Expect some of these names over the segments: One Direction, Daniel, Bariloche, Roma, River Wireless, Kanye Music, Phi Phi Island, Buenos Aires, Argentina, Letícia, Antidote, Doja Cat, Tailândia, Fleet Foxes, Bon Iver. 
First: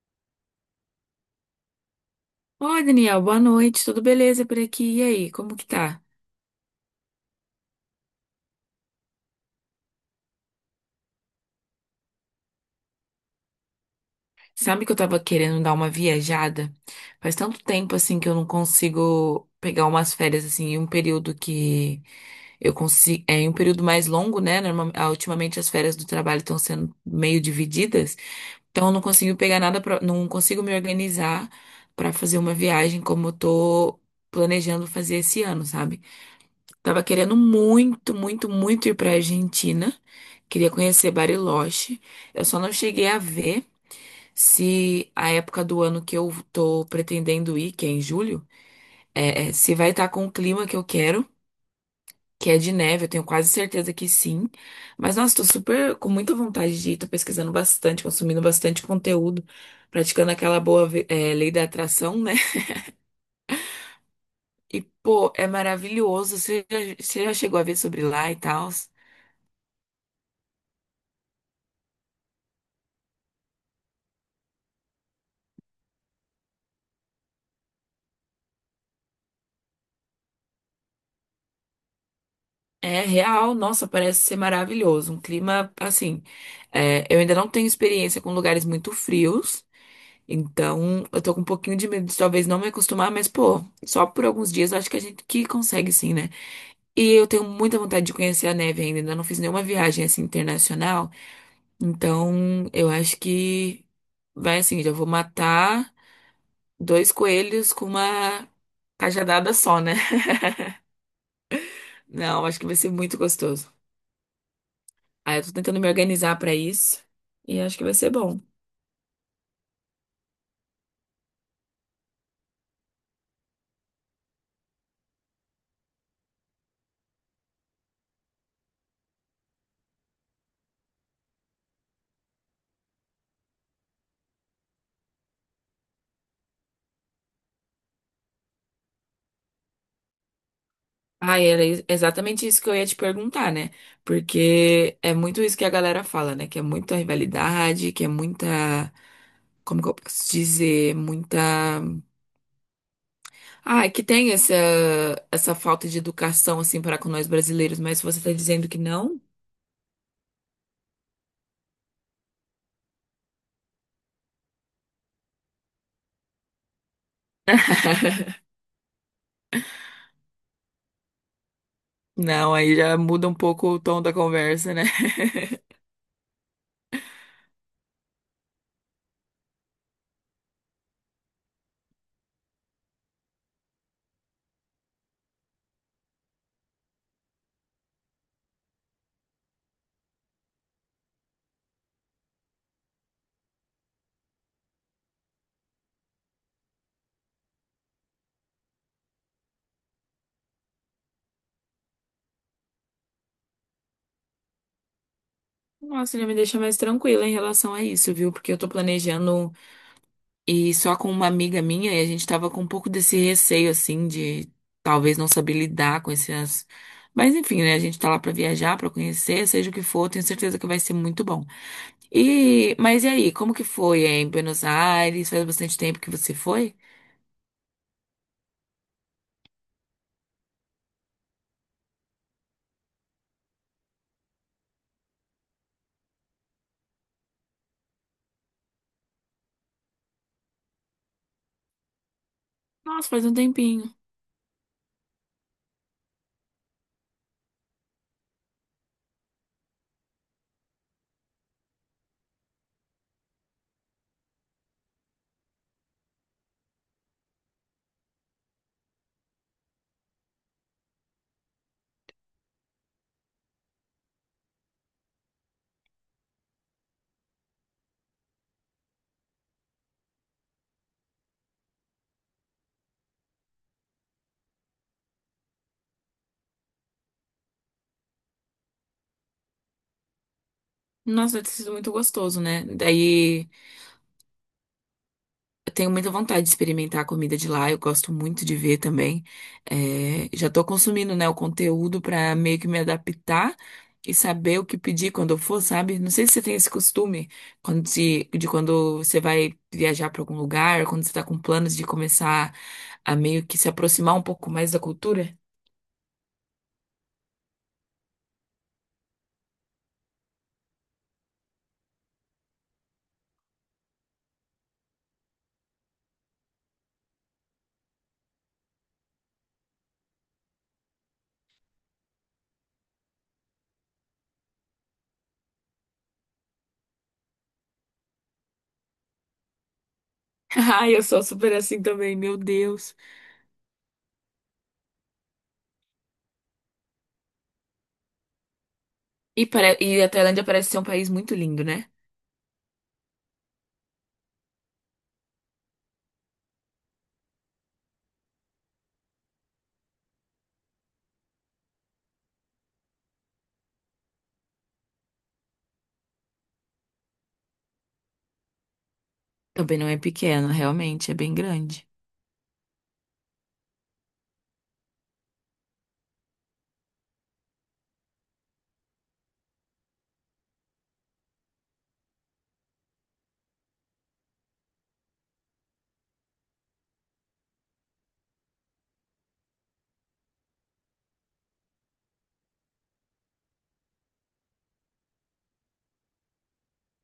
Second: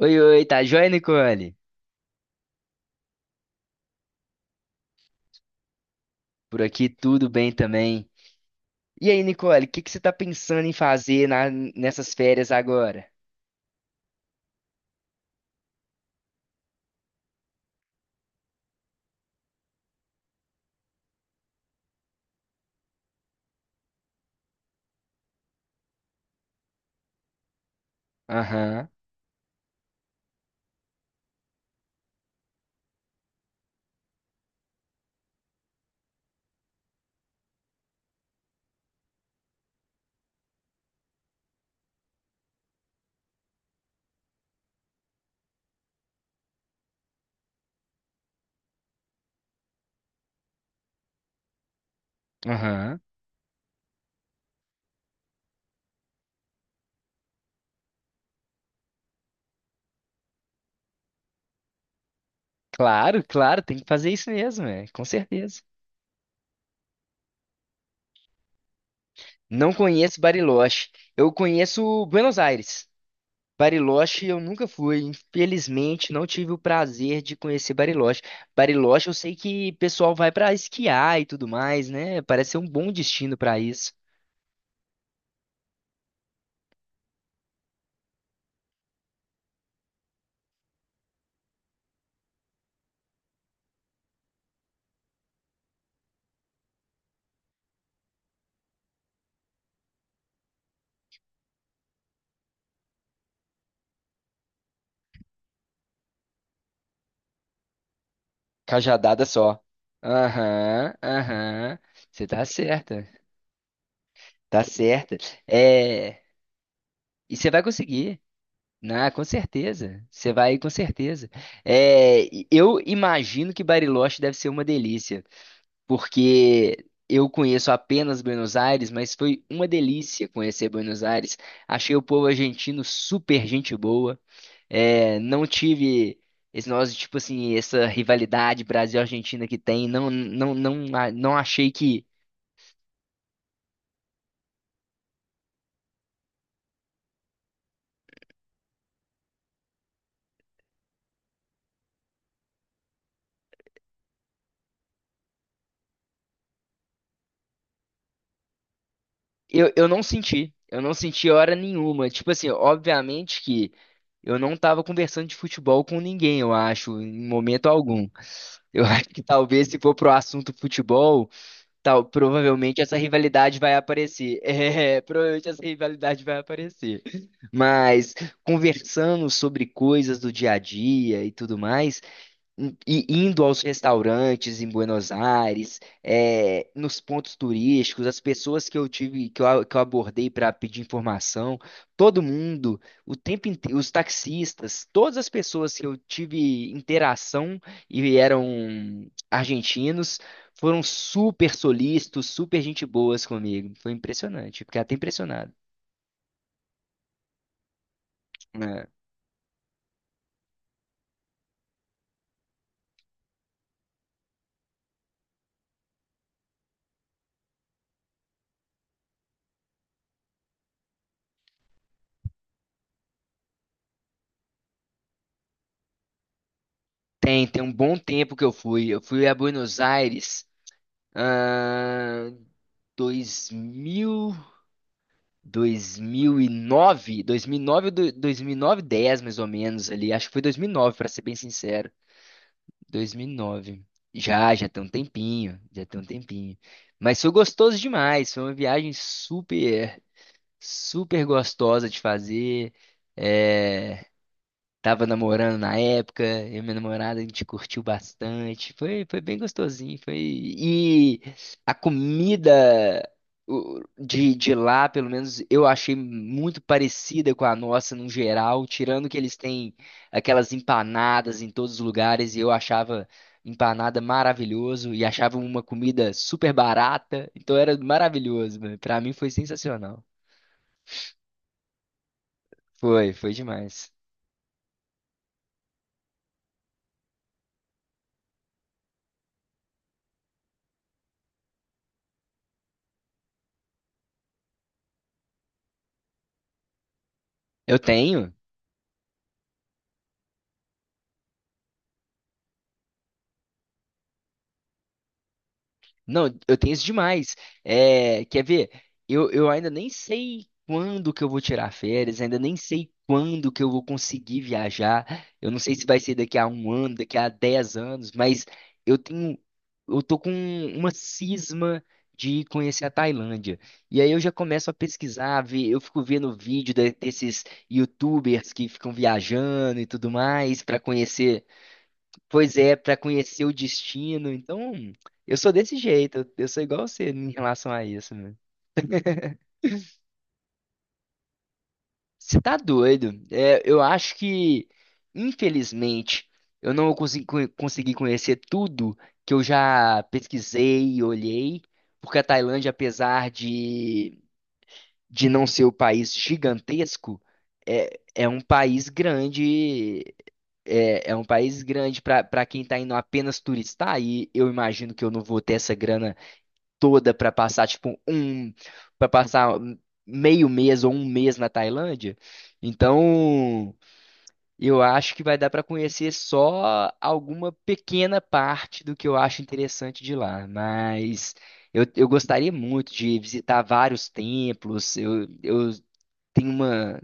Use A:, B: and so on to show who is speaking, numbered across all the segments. A: Oi, oi, tá joia, Nicole?
B: Oi, Daniel, boa noite, tudo beleza por aqui? E aí, como que tá?
A: Por aqui tudo bem também. E aí, Nicole, o que que você tá pensando em fazer nessas férias agora?
B: Sabe que eu tava querendo dar uma viajada? Faz tanto tempo assim que eu não consigo pegar umas férias assim, em um período que eu consigo, é em um período mais longo, né? Ultimamente as férias do trabalho estão sendo meio divididas,
A: Aham,
B: então eu não consigo pegar nada pra não consigo me organizar pra fazer uma viagem como eu tô planejando fazer esse ano, sabe? Tava querendo muito, muito, muito ir pra Argentina. Queria conhecer Bariloche. Eu só não cheguei a ver se a época do ano que eu tô pretendendo ir, que é em julho, se vai estar com o clima que eu quero, que é de
A: aham.
B: neve. Eu tenho quase certeza que sim. Mas, nossa, tô super com muita vontade de ir. Tô pesquisando bastante, consumindo bastante conteúdo, praticando aquela boa, lei da atração, né?
A: Claro, claro, tem que fazer isso mesmo,
B: E,
A: é, com
B: pô, é
A: certeza.
B: maravilhoso. Você já chegou a ver sobre lá e tal?
A: Não conheço Bariloche. Eu conheço Buenos Aires. Bariloche eu nunca fui, infelizmente não tive o prazer de conhecer Bariloche. Bariloche eu sei que o pessoal vai pra esquiar e tudo mais, né? Parece ser um bom
B: É
A: destino
B: real,
A: pra
B: nossa,
A: isso.
B: parece ser maravilhoso. Um clima assim. Eu ainda não tenho experiência com lugares muito frios, então eu tô com um pouquinho de medo de talvez não me acostumar, mas pô, só por alguns dias eu acho que a gente que consegue sim, né? E eu tenho muita vontade de conhecer a neve ainda, ainda não fiz nenhuma viagem assim internacional, então eu acho que vai assim, já vou matar dois coelhos com uma
A: Cajadada
B: cajadada
A: só.
B: só, né?
A: Aham, aham. Você tá
B: Não, acho que vai ser
A: certa.
B: muito gostoso.
A: Tá certa.
B: Aí eu tô tentando me
A: É,
B: organizar pra isso
A: e você
B: e
A: vai
B: acho que vai ser
A: conseguir.
B: bom.
A: Na, com certeza. Você vai com certeza. É, e eu imagino que Bariloche deve ser uma delícia, porque eu conheço apenas Buenos Aires, mas foi uma delícia conhecer Buenos Aires. Achei o povo argentino super gente boa. É, não tive esse negócio, tipo assim, essa rivalidade Brasil-Argentina que tem. Não, não, não, não
B: Ah, e era
A: achei
B: ex-
A: que.
B: exatamente isso que eu ia te perguntar, né? Porque é muito isso que a galera fala, né? Que é muita rivalidade, que é muita. Como que eu posso dizer? Muita. Ah, é que tem essa falta de educação, assim, para com nós brasileiros, mas você tá dizendo que não?
A: Eu não senti. Eu não senti hora nenhuma. Tipo assim, obviamente que eu não tava conversando de futebol com ninguém, eu acho, em momento algum. Eu acho que talvez se for pro assunto futebol, tal,
B: Não, aí
A: provavelmente essa
B: já muda um
A: rivalidade
B: pouco
A: vai
B: o tom da
A: aparecer.
B: conversa, né?
A: É, provavelmente essa rivalidade vai aparecer. Mas conversando sobre coisas do dia a dia e tudo mais, e indo aos restaurantes em Buenos Aires, nos pontos turísticos, as pessoas que eu tive, que eu, a- que eu abordei para pedir informação, todo mundo, o tempo inteiro, os taxistas, todas as pessoas que eu tive interação e eram argentinos, foram super solícitos, super gente boas comigo. Foi impressionante, fiquei até impressionado,
B: Nossa, já me deixa mais tranquila em relação a isso, viu? Porque eu tô
A: né?
B: planejando. E só com uma amiga minha, e a gente tava com um pouco desse receio, assim, de talvez não saber lidar com essas. Mas enfim, né? A gente tá lá pra viajar, pra conhecer, seja o que for, tenho certeza que vai ser muito bom. E, mas e aí, como que foi em Buenos Aires? Faz bastante tempo que você foi?
A: Tem um bom tempo que eu fui. Eu fui a Buenos Aires. 2000, 2009, 2009, 10 mais ou menos ali. Acho que foi 2009, para ser bem sincero.
B: Nossa, faz um
A: 2009.
B: tempinho.
A: Já tem um tempinho, já tem um tempinho. Mas foi gostoso demais, foi uma viagem super gostosa de fazer. É, tava namorando na época, eu e minha namorada, a gente curtiu bastante. Foi bem gostosinho, foi. E a comida de lá, pelo menos, eu achei muito parecida com a nossa no geral, tirando que eles têm aquelas empanadas em todos os lugares, e eu achava empanada maravilhoso, e achava uma comida super barata, então era maravilhoso, mano. Pra mim foi sensacional.
B: Nossa, deve ter sido muito gostoso, né?
A: Foi, foi
B: Daí.
A: demais.
B: Eu tenho muita vontade de experimentar a comida de lá, eu gosto muito de ver também. É, já tô consumindo, né, o conteúdo pra meio que me adaptar e saber o que pedir quando eu for, sabe? Não sei se você tem esse costume
A: Eu
B: quando se,
A: tenho...
B: de quando você vai viajar pra algum lugar, quando você tá com planos de começar a meio que se aproximar um pouco mais da cultura.
A: Não, eu tenho isso demais. É, quer ver? Eu ainda nem sei quando que eu vou tirar férias, ainda nem sei quando que eu vou conseguir viajar. Eu não sei se vai ser daqui a um ano, daqui a dez anos, mas eu tenho, eu tô com uma cisma de conhecer a Tailândia. E aí eu já começo a pesquisar, ver, eu fico vendo vídeo desses YouTubers que ficam viajando e tudo mais para
B: Ai, eu sou
A: conhecer.
B: super assim também, meu
A: Pois é,
B: Deus.
A: pra conhecer o destino. Então, eu sou desse jeito. Eu sou igual você em relação a isso, né?
B: E, e a Tailândia parece ser um país muito lindo, né?
A: Você tá doido? É, eu acho que, infelizmente, eu não consegui conhecer tudo que eu já pesquisei e olhei, porque a Tailândia, apesar de não ser o país gigantesco, é um país
B: Também não é
A: grande.
B: pequeno, realmente, é
A: É um
B: bem
A: país
B: grande.
A: grande para quem está indo apenas turistar, e eu imagino que eu não vou ter essa grana toda pra passar, pra passar meio mês ou um mês na Tailândia. Então, eu acho que vai dar pra conhecer só alguma pequena parte do que eu acho interessante de lá, mas eu gostaria muito de visitar vários templos. Eu tenho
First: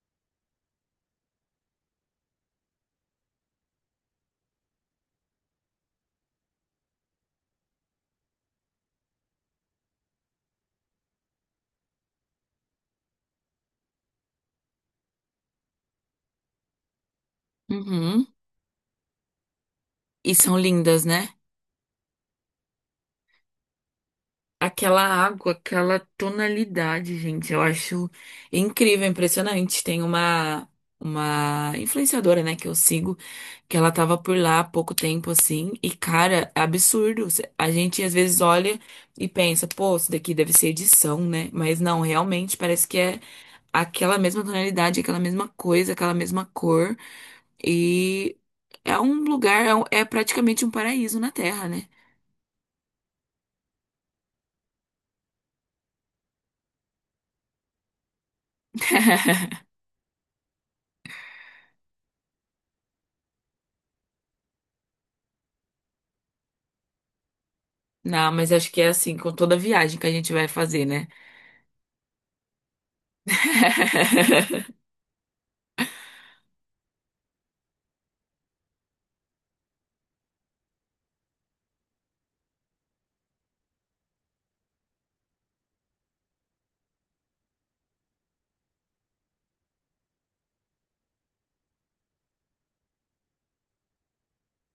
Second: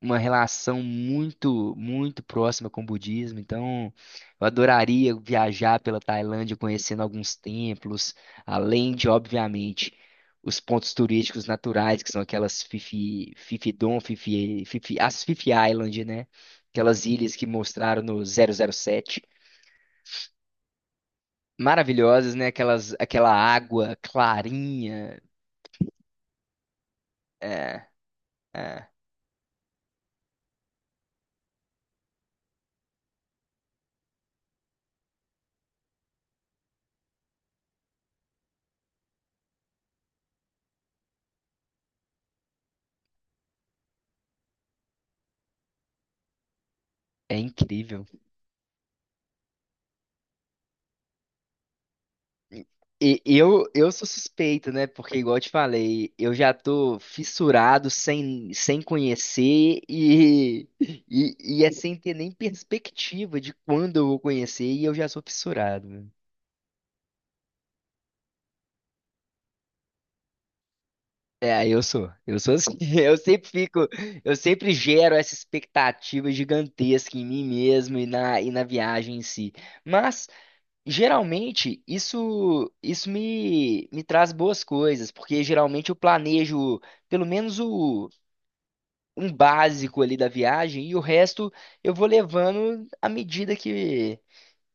A: uma relação muito próxima com o budismo. Então, eu adoraria viajar pela Tailândia conhecendo alguns templos, além de, obviamente, os pontos turísticos naturais, que são aquelas Phi Phi Don, as Phi Phi Island, né? Aquelas ilhas que mostraram no
B: Uhum.
A: zero zero sete.
B: E são lindas, né?
A: Maravilhosas, né? Aquelas, aquela água
B: Aquela
A: clarinha.
B: água, aquela tonalidade, gente, eu
A: É,
B: acho
A: é,
B: incrível, impressionante. Tem uma influenciadora, né, que eu sigo, que ela tava por lá há pouco tempo assim, e cara, é absurdo. A gente às vezes olha e pensa, pô, isso daqui deve ser edição, né? Mas não, realmente parece que é aquela mesma tonalidade, aquela mesma coisa, aquela mesma cor,
A: é incrível.
B: e é um lugar, é praticamente um paraíso na Terra, né?
A: E eu sou suspeito, né? Porque, igual eu te falei, eu já tô fissurado sem conhecer e é sem ter nem perspectiva de quando eu vou conhecer e eu já sou fissurado, né?
B: Não, mas acho que é assim com toda viagem que a gente vai fazer, né?
A: É, eu sou. Eu sou assim. Eu sempre fico, eu sempre gero essa expectativa gigantesca em mim mesmo e e na viagem em si. Mas geralmente, isso me traz boas coisas, porque geralmente eu planejo pelo menos um básico ali da viagem e o resto eu vou levando à medida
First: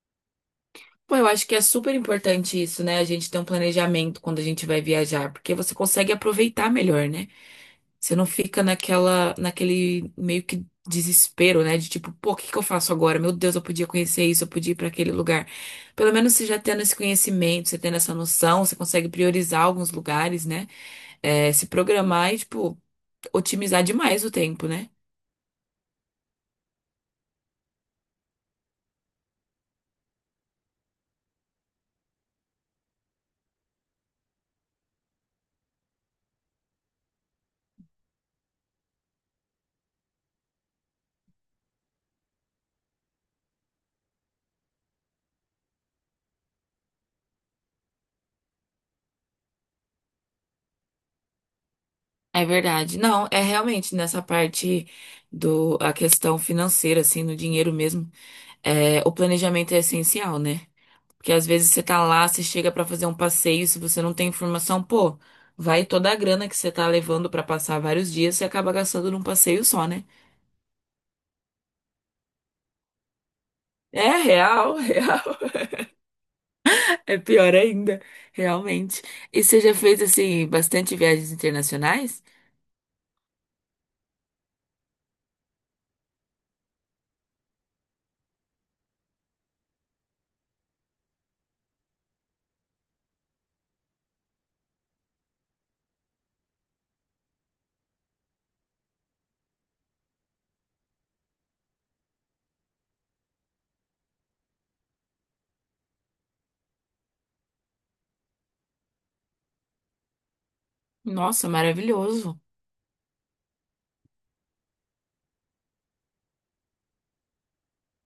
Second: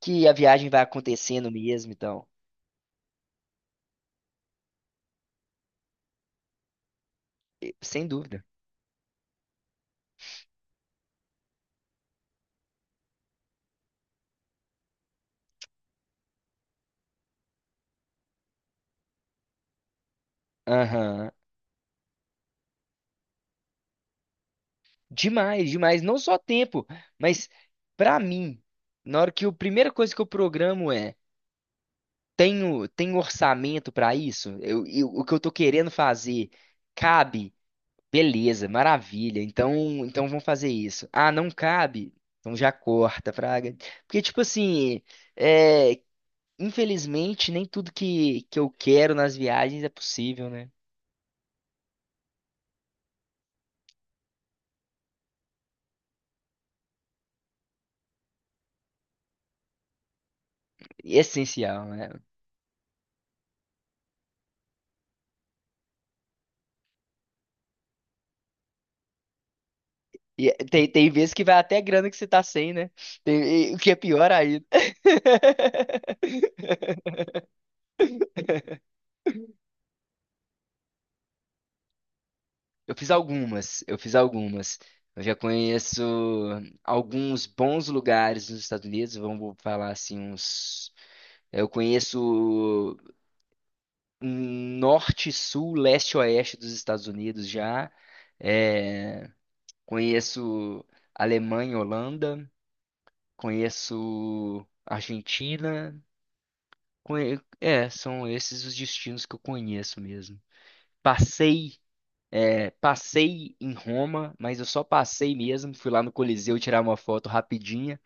A: que a viagem vai
B: Pô, eu acho
A: acontecendo
B: que é
A: mesmo,
B: super
A: então,
B: importante isso, né? A gente ter um planejamento quando a gente vai viajar, porque você consegue aproveitar melhor, né?
A: sem
B: Você não
A: dúvida.
B: fica naquela, naquele meio que desespero, né? De tipo, pô, o que que eu faço agora? Meu Deus, eu podia conhecer isso, eu podia ir para aquele lugar. Pelo menos você já tendo esse conhecimento, você tendo essa noção, você consegue priorizar alguns lugares, né?
A: Aham.
B: É, se programar e, tipo, otimizar demais o tempo, né?
A: Demais, demais. Não só tempo, mas pra mim, na hora que a primeira coisa que eu programo é: tenho, tenho orçamento pra isso? O que eu tô querendo fazer cabe? Beleza, maravilha. Então vamos fazer isso. Ah, não cabe? Então já corta, Fraga. Porque, tipo assim, é, infelizmente, nem tudo que eu quero nas viagens é possível, né?
B: É verdade. Não, é realmente nessa parte do a questão financeira, assim, no dinheiro mesmo, é, o planejamento é essencial, né?
A: E é
B: Porque às vezes
A: essencial,
B: você tá
A: né?
B: lá, você chega pra fazer um passeio, se você não tem informação, pô, vai toda a grana que você tá levando pra passar vários dias, você acaba gastando num passeio só, né?
A: E é, tem vezes que vai até grana que você tá sem, né? E o que é
B: É
A: pior ainda.
B: real, real. É pior ainda, realmente. E você já fez, assim, bastante viagens internacionais?
A: Eu fiz algumas, eu fiz algumas. Eu já conheço alguns bons lugares nos Estados Unidos, vamos falar assim, uns. Eu conheço norte, sul, leste, oeste dos Estados Unidos já. É, conheço Alemanha, Holanda, conheço Argentina. É, são esses os destinos que eu conheço mesmo.
B: Nossa,
A: Passei...
B: maravilhoso.
A: É, passei em Roma, mas eu só passei mesmo. Fui lá no Coliseu tirar uma foto rapidinha,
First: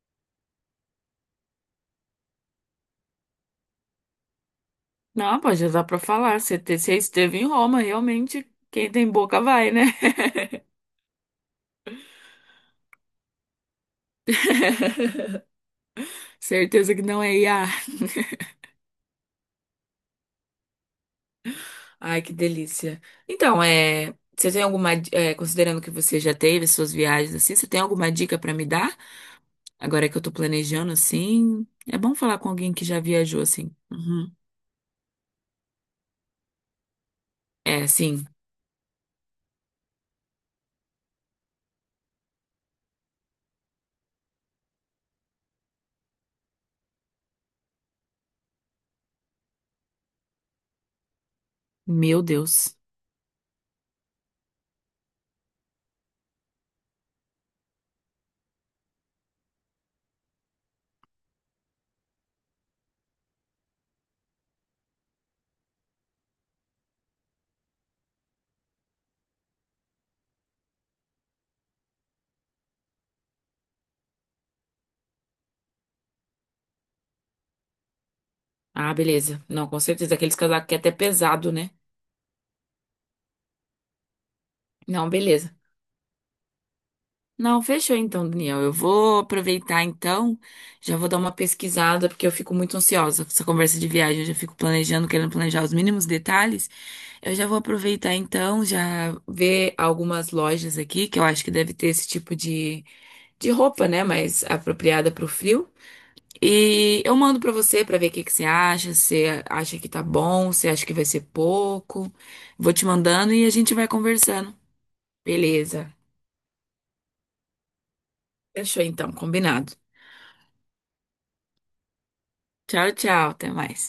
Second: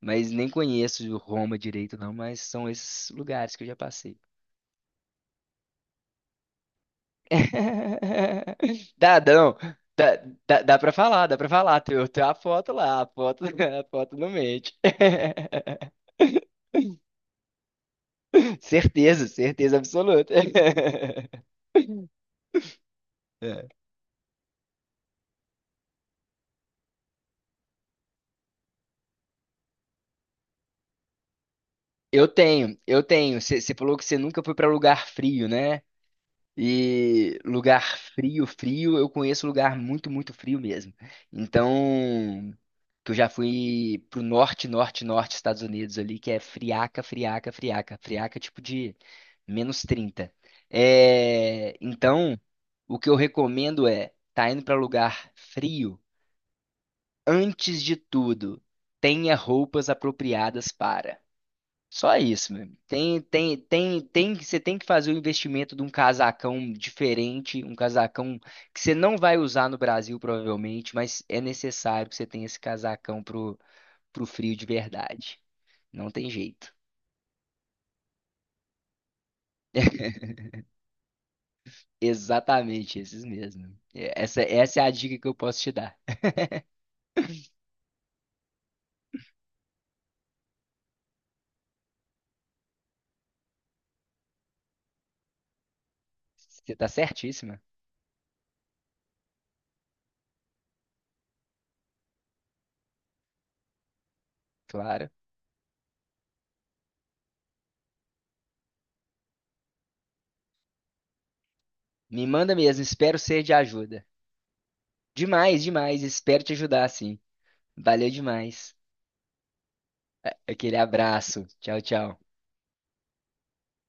A: mas nem conheço Roma direito, não. Mas são esses lugares que eu já passei.
B: Não, pô, já dá pra falar. Você esteve em Roma, realmente. Quem tem
A: Dá,
B: boca
A: não.
B: vai, né?
A: Dá, dá pra falar, dá pra falar. Tem, tem a foto lá, a foto, a foto não mente.
B: Certeza que não é IA.
A: Certeza, certeza absoluta.
B: Ai, que delícia. Então,
A: É.
B: é, você tem alguma, é, considerando que você já teve suas viagens assim, você tem alguma dica pra me dar? Agora que eu tô planejando assim, é bom falar com alguém que já
A: Eu tenho.
B: viajou
A: Você
B: assim.
A: falou que você
B: Uhum.
A: nunca foi pra lugar frio, né? E lugar
B: É, sim.
A: frio, frio, eu conheço lugar muito, muito frio mesmo. Então, que eu já fui pro norte, norte, norte, Estados Unidos ali, que é friaca, friaca, friaca, friaca, é tipo de -30. É,
B: Meu
A: então,
B: Deus.
A: o que eu recomendo é, tá indo para lugar frio, antes de tudo, tenha roupas apropriadas para. Só isso, meu. Você tem que fazer o investimento de um casacão diferente, um casacão que você não vai usar no Brasil, provavelmente, mas é necessário que você tenha esse casacão pro frio de verdade. Não tem jeito.
B: Ah, beleza. Não, com certeza. Aqueles casacos que é até pesado, né?
A: Exatamente, esses mesmo. Essa, essa é a
B: Não,
A: dica que eu
B: beleza.
A: posso te dar.
B: Não, fechou então, Daniel. Eu vou aproveitar então, já vou dar uma pesquisada, porque eu fico muito ansiosa com essa conversa de viagem. Eu já fico planejando, querendo planejar os mínimos detalhes.
A: Você tá
B: Eu já vou
A: certíssima?
B: aproveitar então, já ver algumas lojas aqui, que eu acho que deve ter esse tipo de roupa, né? Mais
A: Claro.
B: apropriada para o frio. E eu mando para você para ver o que que você acha, se acha que tá bom, se acha que vai ser pouco.
A: Me manda
B: Vou
A: mesmo,
B: te
A: espero
B: mandando
A: ser
B: e a
A: de
B: gente vai
A: ajuda.
B: conversando.
A: Demais,
B: Beleza.
A: demais, espero te ajudar, sim. Valeu demais.
B: Fechou então, combinado.
A: Aquele abraço. Tchau, tchau.
B: Tchau, tchau. Até mais.